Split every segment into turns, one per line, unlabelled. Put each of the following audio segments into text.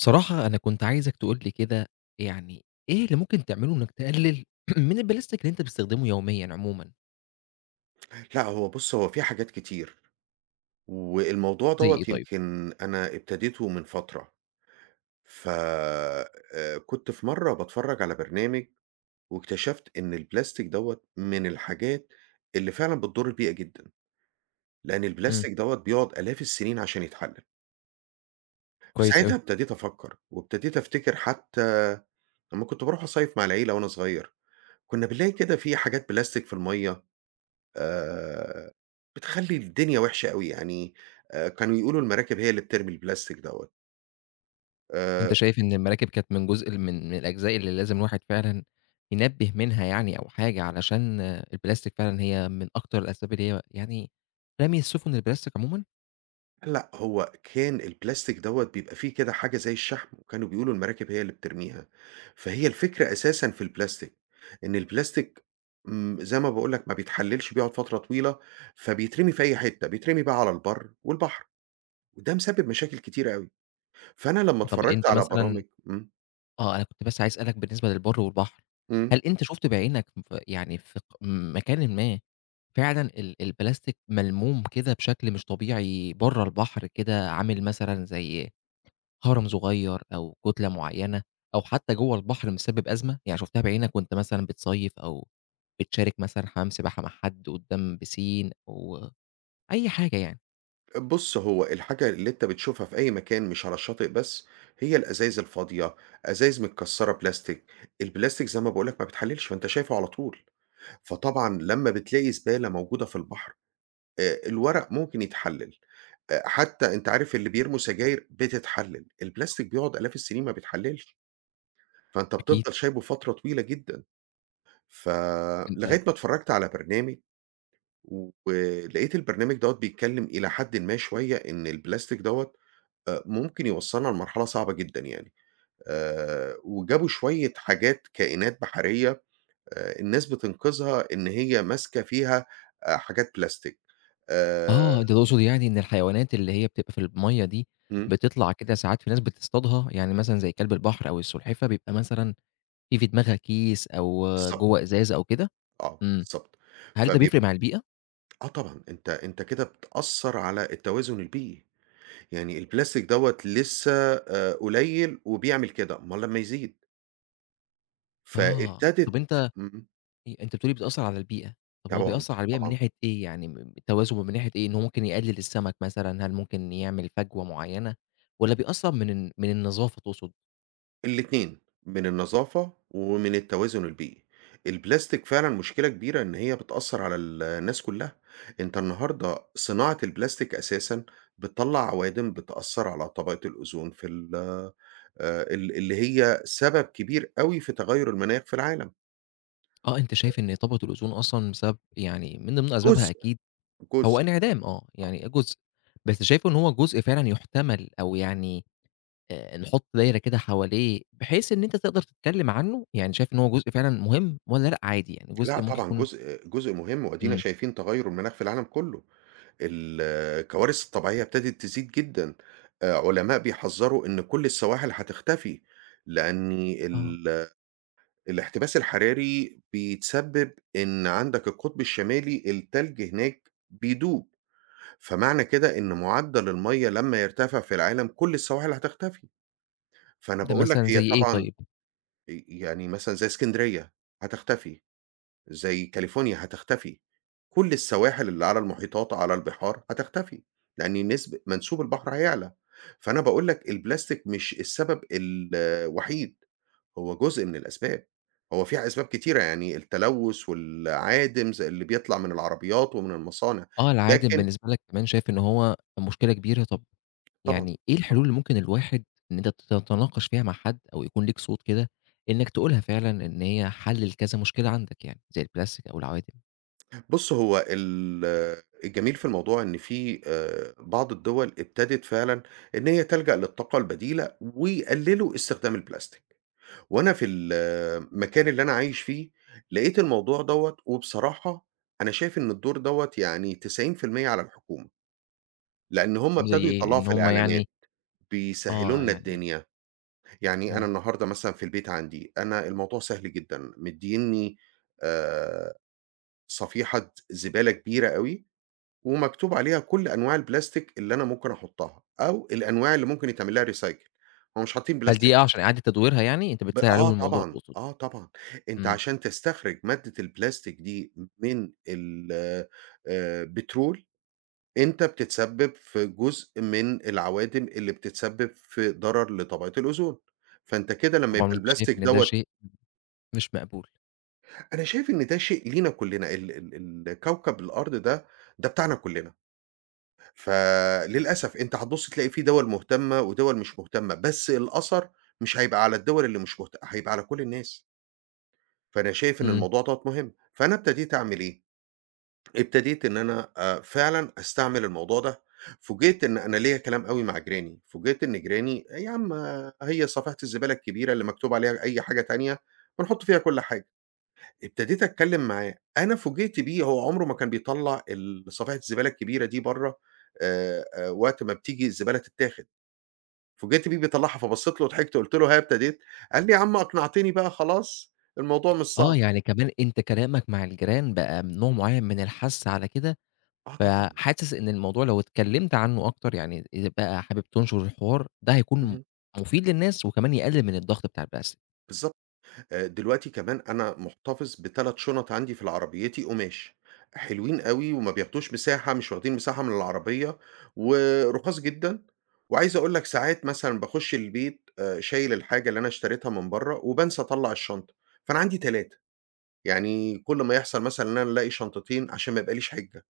بصراحة أنا كنت عايزك تقول لي كده، يعني إيه اللي ممكن تعمله إنك تقلل من البلاستيك اللي أنت بتستخدمه يوميًا عمومًا؟
لأ، هو بُص، هو في حاجات كتير، والموضوع
زي
دوّة
إيه طيب؟
يمكن أنا ابتديته من فترة. ف كنت في مرّة باتفرّج على برنامج، واكتشفت إن البلاستيك دوّة من الحاجات اللي فعلًا بتضُر البيئة جدًا، لأن
إمم.
البلاستيك دوّة بيقعد آلاف السنين عشان يتحلل.
كويس
فساعتها
أوي.
ابتديت أفكّر، وابتديت أفتكر حتى لمّا كنت باروح أصيّف مع العيلة وأنا صغير، كنا بنلاقي كده في حاجات بلاستيك في المَيّة آآ، بتخلّي الدنيا وحشة أوي، يعني. كانوا يقولوا المراكب هي اللي بترمي البلاستيك دوّة. آآ،
أنت شايف إن المراكب كانت من جزء من الأجزاء اللي لازم الواحد فعلًا ينبه منها، يعني أو حاجة علشان البلاستيك فعلًا هي من أكتر الأسباب اللي هي يعني رمي السفن البلاستيك عمومًا؟
لأ هو كان البلاستيك دوّة بيبقى فيه كده حاجة زي الشحم، وكانوا بيقولوا المراكب هي اللي بترميها. فهي الفكرة أساسًا في البلاستيك، إن البلاستيك زي ما باقول لك ما بيتحللش، بيقعد فترة طويلة، فبيترمي في أي حتة، بيترمي بقى على البر والبحر، وده مسبب مشاكل كتيرة أوي. فأنا لمّا
طب
اتفرجت
أنت
على
مثلًا،
برامج
أنا كنت بس عايز أسألك بالنسبة للبر والبحر،
إمم.
هل أنت شُفت بعينك يعني في مكانٍ ما فعلًا البلاستيك ملموم كده بشكل مش طبيعي برّه البحر، كده عامل مثلًا زي هرم صغير أو كتلة معيّنة، أو حتى جوّه البحر مسبب أزمة؟ يعني شُفتها بعينك وأنت مثلًا بتصيّف، أو بتشارك مثلًا حمام سباحة مع حد قدّام بيسين أو أي حاجة يعني؟
بُص، هو الحاجة اللي أنت بتشوفها في أي مكان مش على الشاطئ بس، هي الأزايز الفاضية، أزايز متكسّرة بلاستيك. البلاستيك زي ما باقول لك ما بيتحللش، فأنت شايفه على طول. فطبعًا لمّا بتلاقي زبالة موجودة في البحر، الورق ممكن يتحلل. حتى أنت عارف اللي بيرموا سجاير بتتحلل، البلاستيك بيقعد آلاف السنين ما بيتحللش، فأنت
أكيد.
بتفضل شايبه فترة طويلة جدًا. ف
أنت
لغاية ما اتفرّجت على برنامج ولقيت البرنامج دوّة بيتكلّم إلى حدٍ ما شوية إن البلاستيك دوّة ممكن يوصّلنا لمرحلة صعبة جدًا يعني. وجابوا شوية حاجات كائنات بحرية الناس بتنقذها إن هي ماسكة فيها حاجات بلاستيك. آآ
أنت تقصد يعني إن الحيوانات اللي هي بتبقى في المَيّة دي،
إمم،
بتطلع كده ساعات في ناس بتصطادها، يعني مثلًا زي كلب البحر أو السلحفة بيبقى مثلًا في دماغها كيس، أو
بالضبط.
جوّه إزاز أو كده؟
آه،
إمم.
بالضبط.
هل ده
فبيب
بيفرق مع البيئة؟
آه طبعًا. أنت كده بتأثّر على التوازن البيئي، يعني البلاستيك دوّة لسه قليل وبيعمل كده، أمّال لمّا يزيد.
آه، طب
فابتدت
أنت
إمم.
إيه، أنت بتقول لي بتأثّر على البيئة، طب هو
طبعًا،
بيأثّر على البيئة من
طبعًا.
ناحية إيه؟ يعني التوازن من ناحية إيه؟ إن هو ممكن يقلل السمك مثلًا، هل ممكن يعمل فجوة معيّنة، والّا بيأثّر من النظافة تقصد؟
الاتنين، من النظافة ومن التوازن البيئي. البلاستيك فعلًا مشكلة كبيرة إن هي بتأثّر على الناس كلّها. أنت النهارده صناعة البلاستيك أساسًا بتطلّع عوادم بتأثّر على طبقة الأوزون في ال اللي هي سبب كبير أوي في تغيُّر المناخ في العالم.
آه، أنت شايف إن طبقة الأوزون أصلًا بسبب، يعني من ضمن أسبابها
جزء.
أكيد
جزء.
هو انعدام، يعني جزء، بس شايفه إن هو جزء فعلًا يُحتمل، أو يعني نحُط دايرة كده حواليه بحيث إن أنت تقدر تتكلّم عنه، يعني شايف إن هو جزء فعلًا مهم والّا لأ عادي، يعني
لأ
جزء ممكن
طبعًا
يكون؟
جزء جزء مهم وأدينا
إمم.
شايفين تغيُّر المناخ في العالم كلّه. الكوارث الطبيعية ابتدت تزيد جدًا. علماء بيحذّروا إن كل السواحل هتختفي، لأن
آه،
ال الاحتباس الحراري بيتسبب إن عندك القطب الشمالي التلج هناك بيدوب، فمعنى كده إن معدّل المَيّة لمّا يرتفع في العالم كل السواحل هتختفي. فأنا
ده
باقول لك
مثلًا
هي
زي إيه
طبعًا
طيب؟
يعني مثلًا زي إسكندرية هتختفي. زي كاليفورنيا هتختفي، كل السواحل اللي على المحيطات وعلى البحار هتختفي، لأن نسب منسوب البحر هيعلى. فأنا باقول لك البلاستيك مش السبب الوحيد، هو جزء من الأسباب، هو في أسباب كتيرة يعني التلوث والعادم زي اللي بيطلع من العربيات ومن المصانع.
آه، العادم
لكن
بالنسبة لك كمان شايف إن هو مشكلة كبيرة، طَب
طبعًا،
يعني إيه الحلول
طبعًا.
اللي ممكن الواحد إن أنت تتناقش فيها مع حد، أو يكون ليك صوت كده إنك تقولها فعلًا إن هي حَل لكذا مشكلة عندك، يعني زي البلاستيك أو العوادم؟
بُص هو الجميل في الموضوع إن في بعض الدول ابتدت فعلًا إن هي تلجأ للطاقة البديلة ويقللوا استخدام البلاستيك. وأنا في المكان اللي أنا عايش فيه، لقيت الموضوع دوّة وبصراحة أنا شايف إن الدور دوّة يعني 90% على الحكومة، لإن هم
زي
ابتدوا
إيه؟
يطلّعوا
إن
في
هم
الإعلانات،
يعني؟
بيسهّلوا
آه،
لنا
يعني،
الدنيا. يعني أنا
إمم.
النهارده مثلًا في البيت عندي، أنا الموضوع سهل جدًا، مدّينّي آآ صفيحة زبالة كبيرة أوي، ومكتوب عليها كل أنواع البلاستيك اللي أنا ممكن أحطّها، أو الأنواع اللي ممكن يتعمل لها recycle. هُم مش حاطّين
هل
بلاستيك
دي عشان
بس.
إعادة تدويرها يعني؟ أنت بتسهِّل
آه
عليهم الموضوع
طبعًا،
تقصد.
آه طبعًا. أنت
إمم.
عشان تستخرج مادة البلاستيك دي من ال بترول، أنت بتتسبب في جزء من العوادم اللي بتتسبب في ضرر لطبقة الأوزون. فأنت كده لمّا
طبعًا
يبقى
أنت شايف
البلاستيك
إن ده
دوّة،
شيء مش مقبول.
أنا شايف إن ده شيء لينا كلّنا، ال ال ال كوكب الأرض ده، ده بتاعنا كلّنا. فللأسف أنت هتبُص تلاقي في دول مهتمة ودول مش مهتمة، بس الأثر مش هيبقى على الدول اللي مش هيبقى على كل الناس. فأنا شايف إن
إمم.
الموضوع دوّة مهم، فأنا ابتديت أعمل إيه، ابتديت إن أنا فعلًا أستعمل الموضوع ده. فوجئت إن أنا ليّا كلام أوي مع جيراني، فوجئت إن جيراني: "إيه يا عم آه، هي صفيحة الزبالة الكبيرة اللي مكتوب عليها أي حاجة تانية بنحط فيها كل حاجة". ابتديت أتكلم معاه، أنا فوجئت بيه هو عمره ما كان بيطلّع ال صفيحة الزبالة الكبيرة دي برّه، وقت ما بتيجي الزبالة تتاخد، فوجئت بيه بيطلّعها فبصيت له وضحكت قُلت له: "ها ابتديت؟" قال لي: "يا عم أقنعتني بقى خلاص الموضوع مش
آه،
صعب."
يعني كمان أنت كلامك مع الجيران بقى نوع معيّن من الحَث على كده،
آه طبعًا.
فحاسس إن الموضوع لو اتكلّمت عنّه أكتر، يعني إذا بقى حابب تنشُر الحوار، ده هيكون
اهم.
مفيد للناس، وكمان يقلِّل من الضغط بتاع البَث.
بالضبط. دلوقتي كمان أنا مُحتفظ ب3 شُنَط عندي في العربيتي قُماش، حلوين أوي وما بياخدوش مساحة، مش واخدين مساحة من العربية ورُخاص جدًا. وعايز أقول لك ساعات مثلًا باخُش البيت شايل الحاجة اللي أنا اشتريتها من برّه وبانسى أطلّع الشنطة، فأنا عندي 3، يعني كل ما يحصل مثلًا إن أنا ألاقي شنطتين عشان ما يبقاليش حِجّة.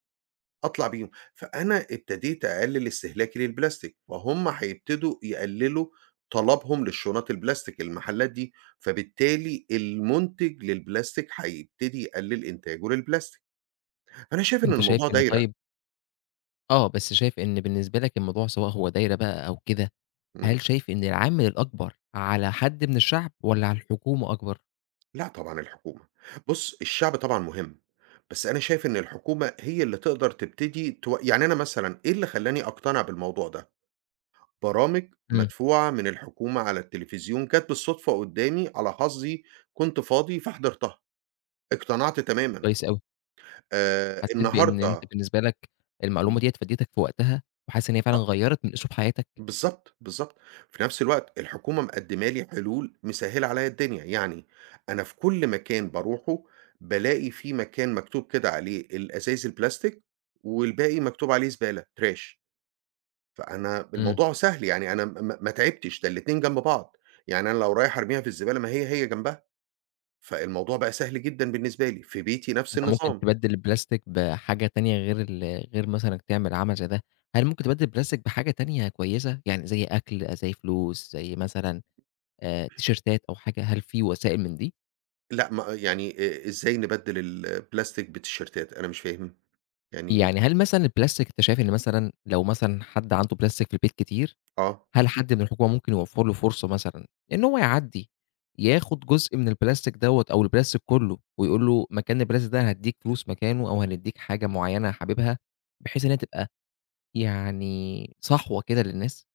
أطلع بيهم. فأنا ابتديت أقلل استهلاكي للبلاستيك، فهُم هيبتدوا يقللوا طلبهم للشنط البلاستيك المحلات دي، فبالتالي المُنتج للبلاستيك هيبتدي يقلل إنتاجه للبلاستيك، فأنا شايف إن
أنت شايف
الموضوع
إن
دايرة.
طيب، بس شايف إن بالنسبة لك الموضوع سواء هو دايرة بقى أو كده،
إمم.
هل شايف إن العامل الأكبر على حد من الشعب والّا على الحكومة أكبر؟
لأ طبعًا الحكومة. بُص الشعب طبعًا مهم، بس أنا شايف إن الحكومة هي اللي تقدر تبتدي تو، يعني أنا مثلًا إيه اللي خلّاني أقتنع بالموضوع ده؟ برامج
إمم.
مدفوعة من الحكومة على التلفزيون جات بالصدفة قدّامي على حظي، كنت فاضي فحضرتها، اقتنعت تمامًا.
كويس أوي. حسيت بإن أنت
النهارده،
بالنسبة لك المعلومة ديّة فادتك في وقتها، وحاسس إن هي فعلًا غيّرت من أسلوب حياتك؟
بالضبط، بالضبط. في نفس الوقت الحكومة مقدّمة لي حلول مسهّلة عليّا الدنيا، يعني أنا في كل مكان باروحه بالاقي في مكان مكتوب كده عليه الأزايز البلاستيك والباقي مكتوب عليه زبالة trash. فأنا
إمم.
الموضوع سهل، يعني أنا ما تعبتش، ده الاتنين جنب بعض. يعني أنا لو رايح أرميها في الزبالة ما هي، هي جنبها. فالموضوع بقى سهل جدًا بالنسبة لي، في بيتي نفس
أنت ممكن
النظام.
تبدّل البلاستيك بحاجة تانية، غير غير مثلًا إنك تعمل عمل زي ده، هل ممكن تبدّل البلاستيك بحاجة تانية كويسة؟ يعني زي أكل، زي فلوس، زي مثلًا تيشيرتات أو حاجة، هل في وسائل من دي؟
لأ ما يعني إزاي نبدّل البلاستيك بالتيشيرتات؟ أنا مش فاهم. يعني إيه؟
يعني هل مثلًا البلاستيك أنت شايف إن مثلًا لو مثلًا حد عنده بلاستيك في البيت كتير،
آه.
هل حد من الحكومة ممكن يوفّر له فرصة مثلًا إن هو يعدّي، ياخد جزء من البلاستيك دوّة أو البلاستيك كلّه، ويقول له مكان البلاستيك ده هادّيك فلوس مكانه، أو هندّيك حاجة معيّنة حاببها، بحيث إن هي تبقى يعني صحوة كده للناس؟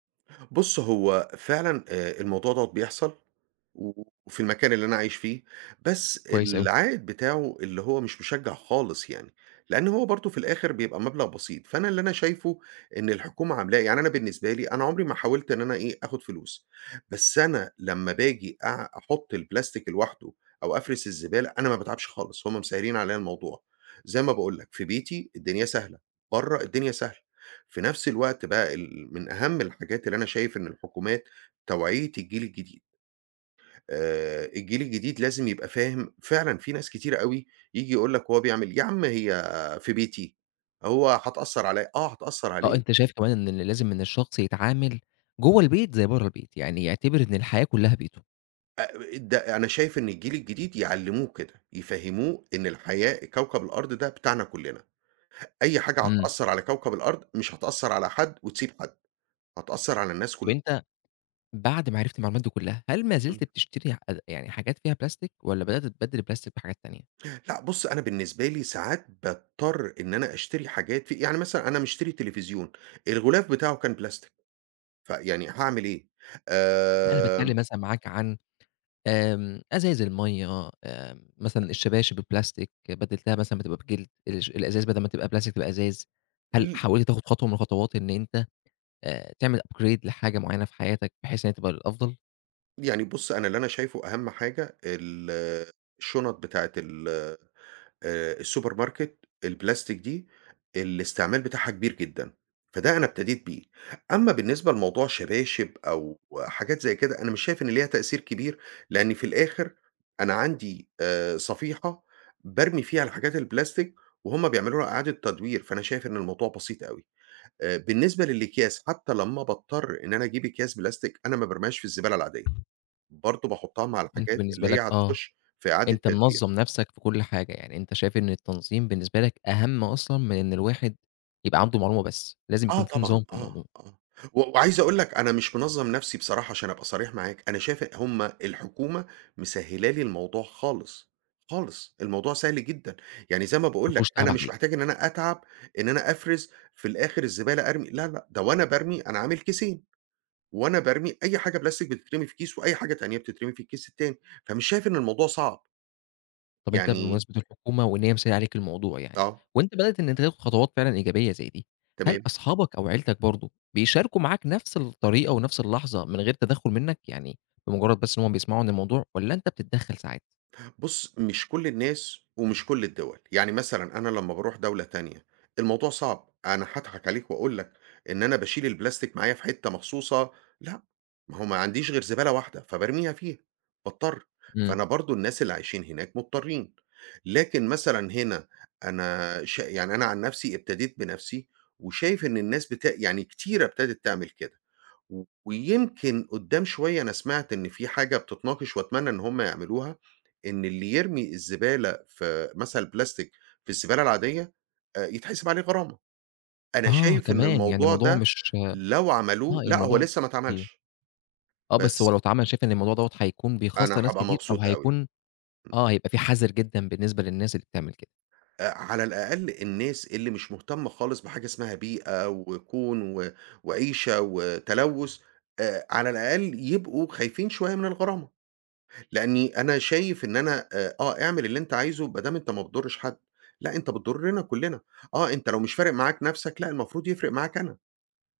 بُص، هو فعلًا الموضوع دوّة بيحصل، وفي المكان اللي أنا عايش فيه، بس
كويس أوي.
العائد بتاعه اللي هو مش مشجّع خالص يعني، لإن هو برضه في الآخر بيبقى مبلغ بسيط. فأنا اللي أنا شايفه إن الحكومة عاملاه، يعني أنا بالنسبة لي أنا عمري ما حاولت إن أنا إيه، آخُد فلوس. بس أنا لمّا باجي أحُط البلاستيك لوحده أو أفرِز الزبالة، أنا ما باتعبش خالص، هم مسهّلين عليّا الموضوع. زي ما باقول لك في بيتي الدنيا سهلة، برّه الدنيا سهلة. في نفس الوقت بقى من أهم الحاجات اللي أنا شايف إن الحكومات توعية الجيل الجديد. الجيل الجديد لازم يبقى فاهم، فعلًا في ناس كتيرة أوي ييجي يقول لك هو بيعمل إيه، يا عم هي في بيتي، هو هتأثّر عليَّ. آه هتأثّر
آه،
عليه.
أنت شايف كمان إن اللي لازم إن الشخص يتعامل جوّه البيت زي برّه البيت، يعني يعتبر إن الحياة كلّها بيته.
أ ده أنا شايف إن الجيل الجديد يعلموه كده، يفهموه إن الحياة كوكب الأرض ده بتاعنا كلنا، أي حاجة
إمم.
هتأثّر على كوكب الأرض مش هتأثّر على حد وتسيب حد، هتأثّر على الناس.
طَب أنت بعد ما عرفت المعلومات دي كلّها، هل ما
كل
زلت بتشتري يعني حاجات فيها بلاستيك، والّا بدأت تبدّل البلاستيك بحاجات تانية؟
لأ بُص، أنا بالنسبة لي ساعات باضطر إن أنا أشتري حاجات في، يعني مثلًا أنا مشتري تلفزيون، الغلاف بتاعه كان بلاستيك، فيعني هاعمل إيه؟
أنا باتكلّم
آمم،
مثلًا معاك عن أزايز المَيّة، مثلًا الشباشب البلاستيك بدّلتها مثلًا بتبقى بجلد، الأزايز بدل ما تبقى بلاستيك تبقى إزاز، هل
ل
حاولت تاخد خطوة من الخطوات إن أنت تعمل upgrade لحاجة معيّنة في حياتك بحيث إن هي تبقى للأفضل؟
يعني بُص، أنا اللي أنا شايفه أهم حاجة الشنط بتاعة ال السوبر ماركت البلاستيك دي، الاستعمال بتاعها كبير جدًا، فده أنا ابتديت بيه. أمّا بالنسبة لموضوع شباشب أو حاجات زي كده، أنا مش شايف إن ليها تأثير كبير، لإن في الآخر أنا عندي صفيحة بارمي فيها الحاجات البلاستيك وهُم بيعملوا لها إعادة تدوير، فأنا شايف إن الموضوع بسيط أوي. بالنسبة للأكياس، حتى لمّا باضطر إن أنا أجيب أكياس بلاستيك، أنا ما بارميهاش في الزبالة العادية، برضه باحطها مع
أنت
الحاجات اللي
بالنسبة
هي
لك،
هتخش في إعادة
أنت
تدوير.
منظّم نَفْسك في كل حاجة، يعني أنت شايف إن التنظيم بالنسبة لك أهم أصلًا من إن الواحد يبقى عنده معلومة بس، لازم
آه
يكون في
طبعًا،
نظام في
آه،
الموضوع،
آه. و وعايز أقول لك أنا مش منظّم نَفْسي بصراحة عشان أبقى صريح معاك، أنا شايف هم الحكومة مسهّلة لي الموضوع خالص، خالص، الموضوع سهل جدًا. يعني زي ما
ما
باقول لك
فيهوش تعب
أنا مش
عليك.
محتاج إن أنا أتعب إن أنا أفرز في الآخر الزبالة أرمي لا، لأ، ده وأنا بارمي أنا عامل كيسين، وأنا بارمي أي حاجة بلاستيك بتترمي في كيس، وأي حاجة تانية بتترمي في الكيس التاني، فمش شايف إن الموضوع صعب،
طب أنت
يعني
بمناسبة الحكومة وإن هي مسهّلة عليك الموضوع يعني،
آه.
وأنت بدأت إن أنت تاخد خطوات فعلًا إيجابية زي دي، هل
تمام.
أصحابك أو عيلتك برضه بيشاركوا معاك نفس الطريقة ونفس اللحظة من غير تدخُّل منّك؟ يعني بمجرّد بس إن هُم بيسمعوا عن الموضوع، والّا أنت بتتدخّل ساعات؟
بُص، مش كل الناس ومش كل الدول، يعني مثلًا أنا لمّا باروح دولة تانية الموضوع صعب، أنا هاضحك عليك وأقول لك إن أنا باشيل البلاستيك معايا في حتة مخصوصة، لأ. ما هو ما عنديش غير زبالة واحدة فبارميها فيها، باضطر.
إمم.
فأنا برضه الناس اللي عايشين هناك مضطرين، لكن مثلًا هنا أنا يعني أنا عن نفسي ابتديت بنفسي وشايف إن الناس يعني كتيرة ابتدت تعمل كده. و ويمكن قدّام شوية أنا سمعت إن في حاجة بتتناقش وأتمنى إن هم يعملوها، إن اللي يرمي الزبالة في مثلًا البلاستيك في الزبالة العادية يتحسب عليه غرامة. أنا
آه
شايف إن
كمان، يعني
الموضوع
الموضوع
ده
مش
لو عملوه، لأ هو
الموضوع،
لسه ما
أيوه.
اتعملش،
آه، بس هو لو
بس
اتعمل شايف إن الموضوع دوّة هيكون بيخسّر
أنا
ناس
هابقى
كتير، أو
مبسوط أوي.
هيكون
إمم.
هيبقى في حذر جدًا بالنسبة للناس اللي بتعمل كده.
على الأقل الناس اللي مش مهتمة خالص بحاجة اسمها بيئة وكون وعيشة وتلوث، على الأقل يبقوا خايفين شوية من الغرامة. لإني أنا شايف إن أنا آه، اعمل اللي أنت عايزه ما دام أنت ما بتضرّش حد، لأ أنت بتضرنا كلّنا. آه، أنت لو مش فارق معاك نَفْسك لأ المفروض يفرق معاك أنا.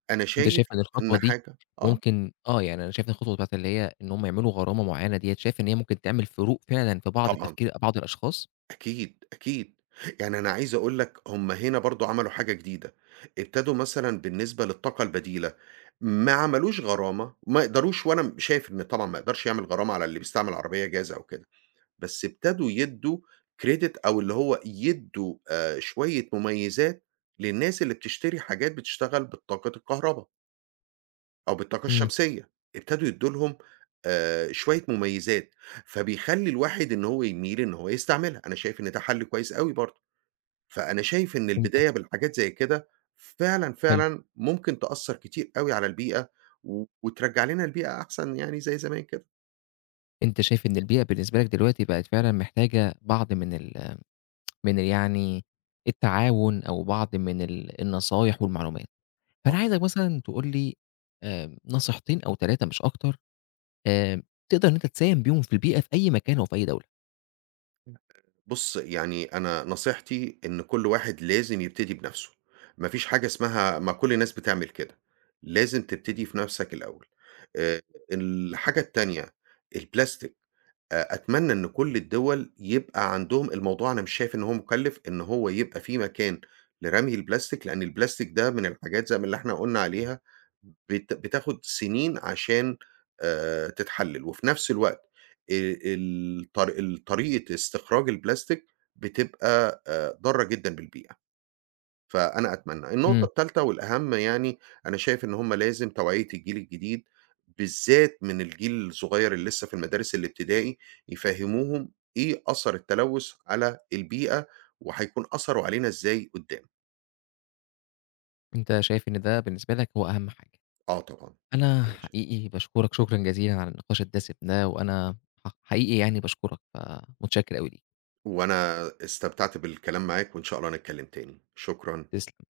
أنا
أنت
شايف
شايف إن الخطوة
إن
دي
حاجة آه.
ممكن، يعني أنا شايف إن الخطوة بتاعة اللي هي إن هم يعملوا غرامة معيّنة ديّة، شايف إن هي ممكن تعمل فروق فعلًا في بعض
طبعًا،
التفكير بعض الأشخاص؟
أكيد، أكيد. يعني أنا عايز أقول لك هُم هنا برضه عملوا حاجة جديدة، ابتدوا مثلًا بالنسبة للطاقة البديلة، ما عملوش غرامة، ما يقدروش، وأنا شايف إن طبعًا ما يقدرش يعمل غرامة على اللي بيستعمل عربية جاز أو كده. بس ابتدوا يدّوا credit أو اللي هو يدّوا شوية مميزات للناس اللي بتشتري حاجات بتشتغل بطاقة الكهربا أو بالطاقة
إمم.
الشمسية، ابتدوا يدّوا لهم شوية مميزات، فبيخلّي الواحد إن هو يميل إن هو يستعملها، أنا شايف إن ده حل كويس أوي برضه. فأنا شايف إن
أنت
البداية بالحاجات زي كده فعلًا،
حلو.
فعلًا ممكن تأثّر كتير أوي على البيئة وترجّع لنا البيئة أحسن يعني زي زمان كده.
أنت شايف إن البيئة بالنسبة لك دلوقتي بقت فعلًا محتاجة بعض من ال يعني التعاون، أو بعض من النصايح والمعلومات، فأنا عايزك مثلًا تقول لي نصيحتين أو 3 مش أكتر، آآ تقدر إن أنت تساهم بيهم في البيئة في أي مكان أو في أي دولة.
بُص، يعني أنا نصيحتي إن كل واحد لازم يبتدي بنَفْسه، ما فيش حاجة اسمها ما كل الناس بتعمل كده، لازم تبتدي في نَفْسك الأول. آآ الحاجة التانية، الplastic، أتمنى إن كل الدول يبقى عندهم الموضوع، أنا مش شايف إن هو مُكلِّف، إن هو يبقى في مكان لرمي البلاستيك، لأن البلاستيك ده من الحاجات زي ما اللي إحنا قُلنا عليها بتاخد سنين عشان تتحلِّل، وفي نفس الوقت الطر ال طريقة استخراج البلاستيك بتبقى ضارة جدًا بالبيئة. فأنا أتمنى. النقطة
إمم.
التالتة والأهم يعني، أنا شايف إن هم لازم توعية الجيل الجديد، بالذات من الجيل الصغير اللي لسه في المدارس الابتدائي، يفهّموهم إيه أثر التلوث على البيئة، وهيكون أثره علينا إزاي قدّام.
أنت شايف إن ده بالنسبة لك هو أهم حاجة.
آه طبعًا.
أنا حقيقي باشكرك شكرًا جزيلًا على النقاش الدسم ده، وأنا حقيقي يعني باشكرك، فمتشكر أوي ليك.
وأنا استمتعت بالكلام معاك، وإن شاء الله نتكلم تاني. شكرًا.
تسلم.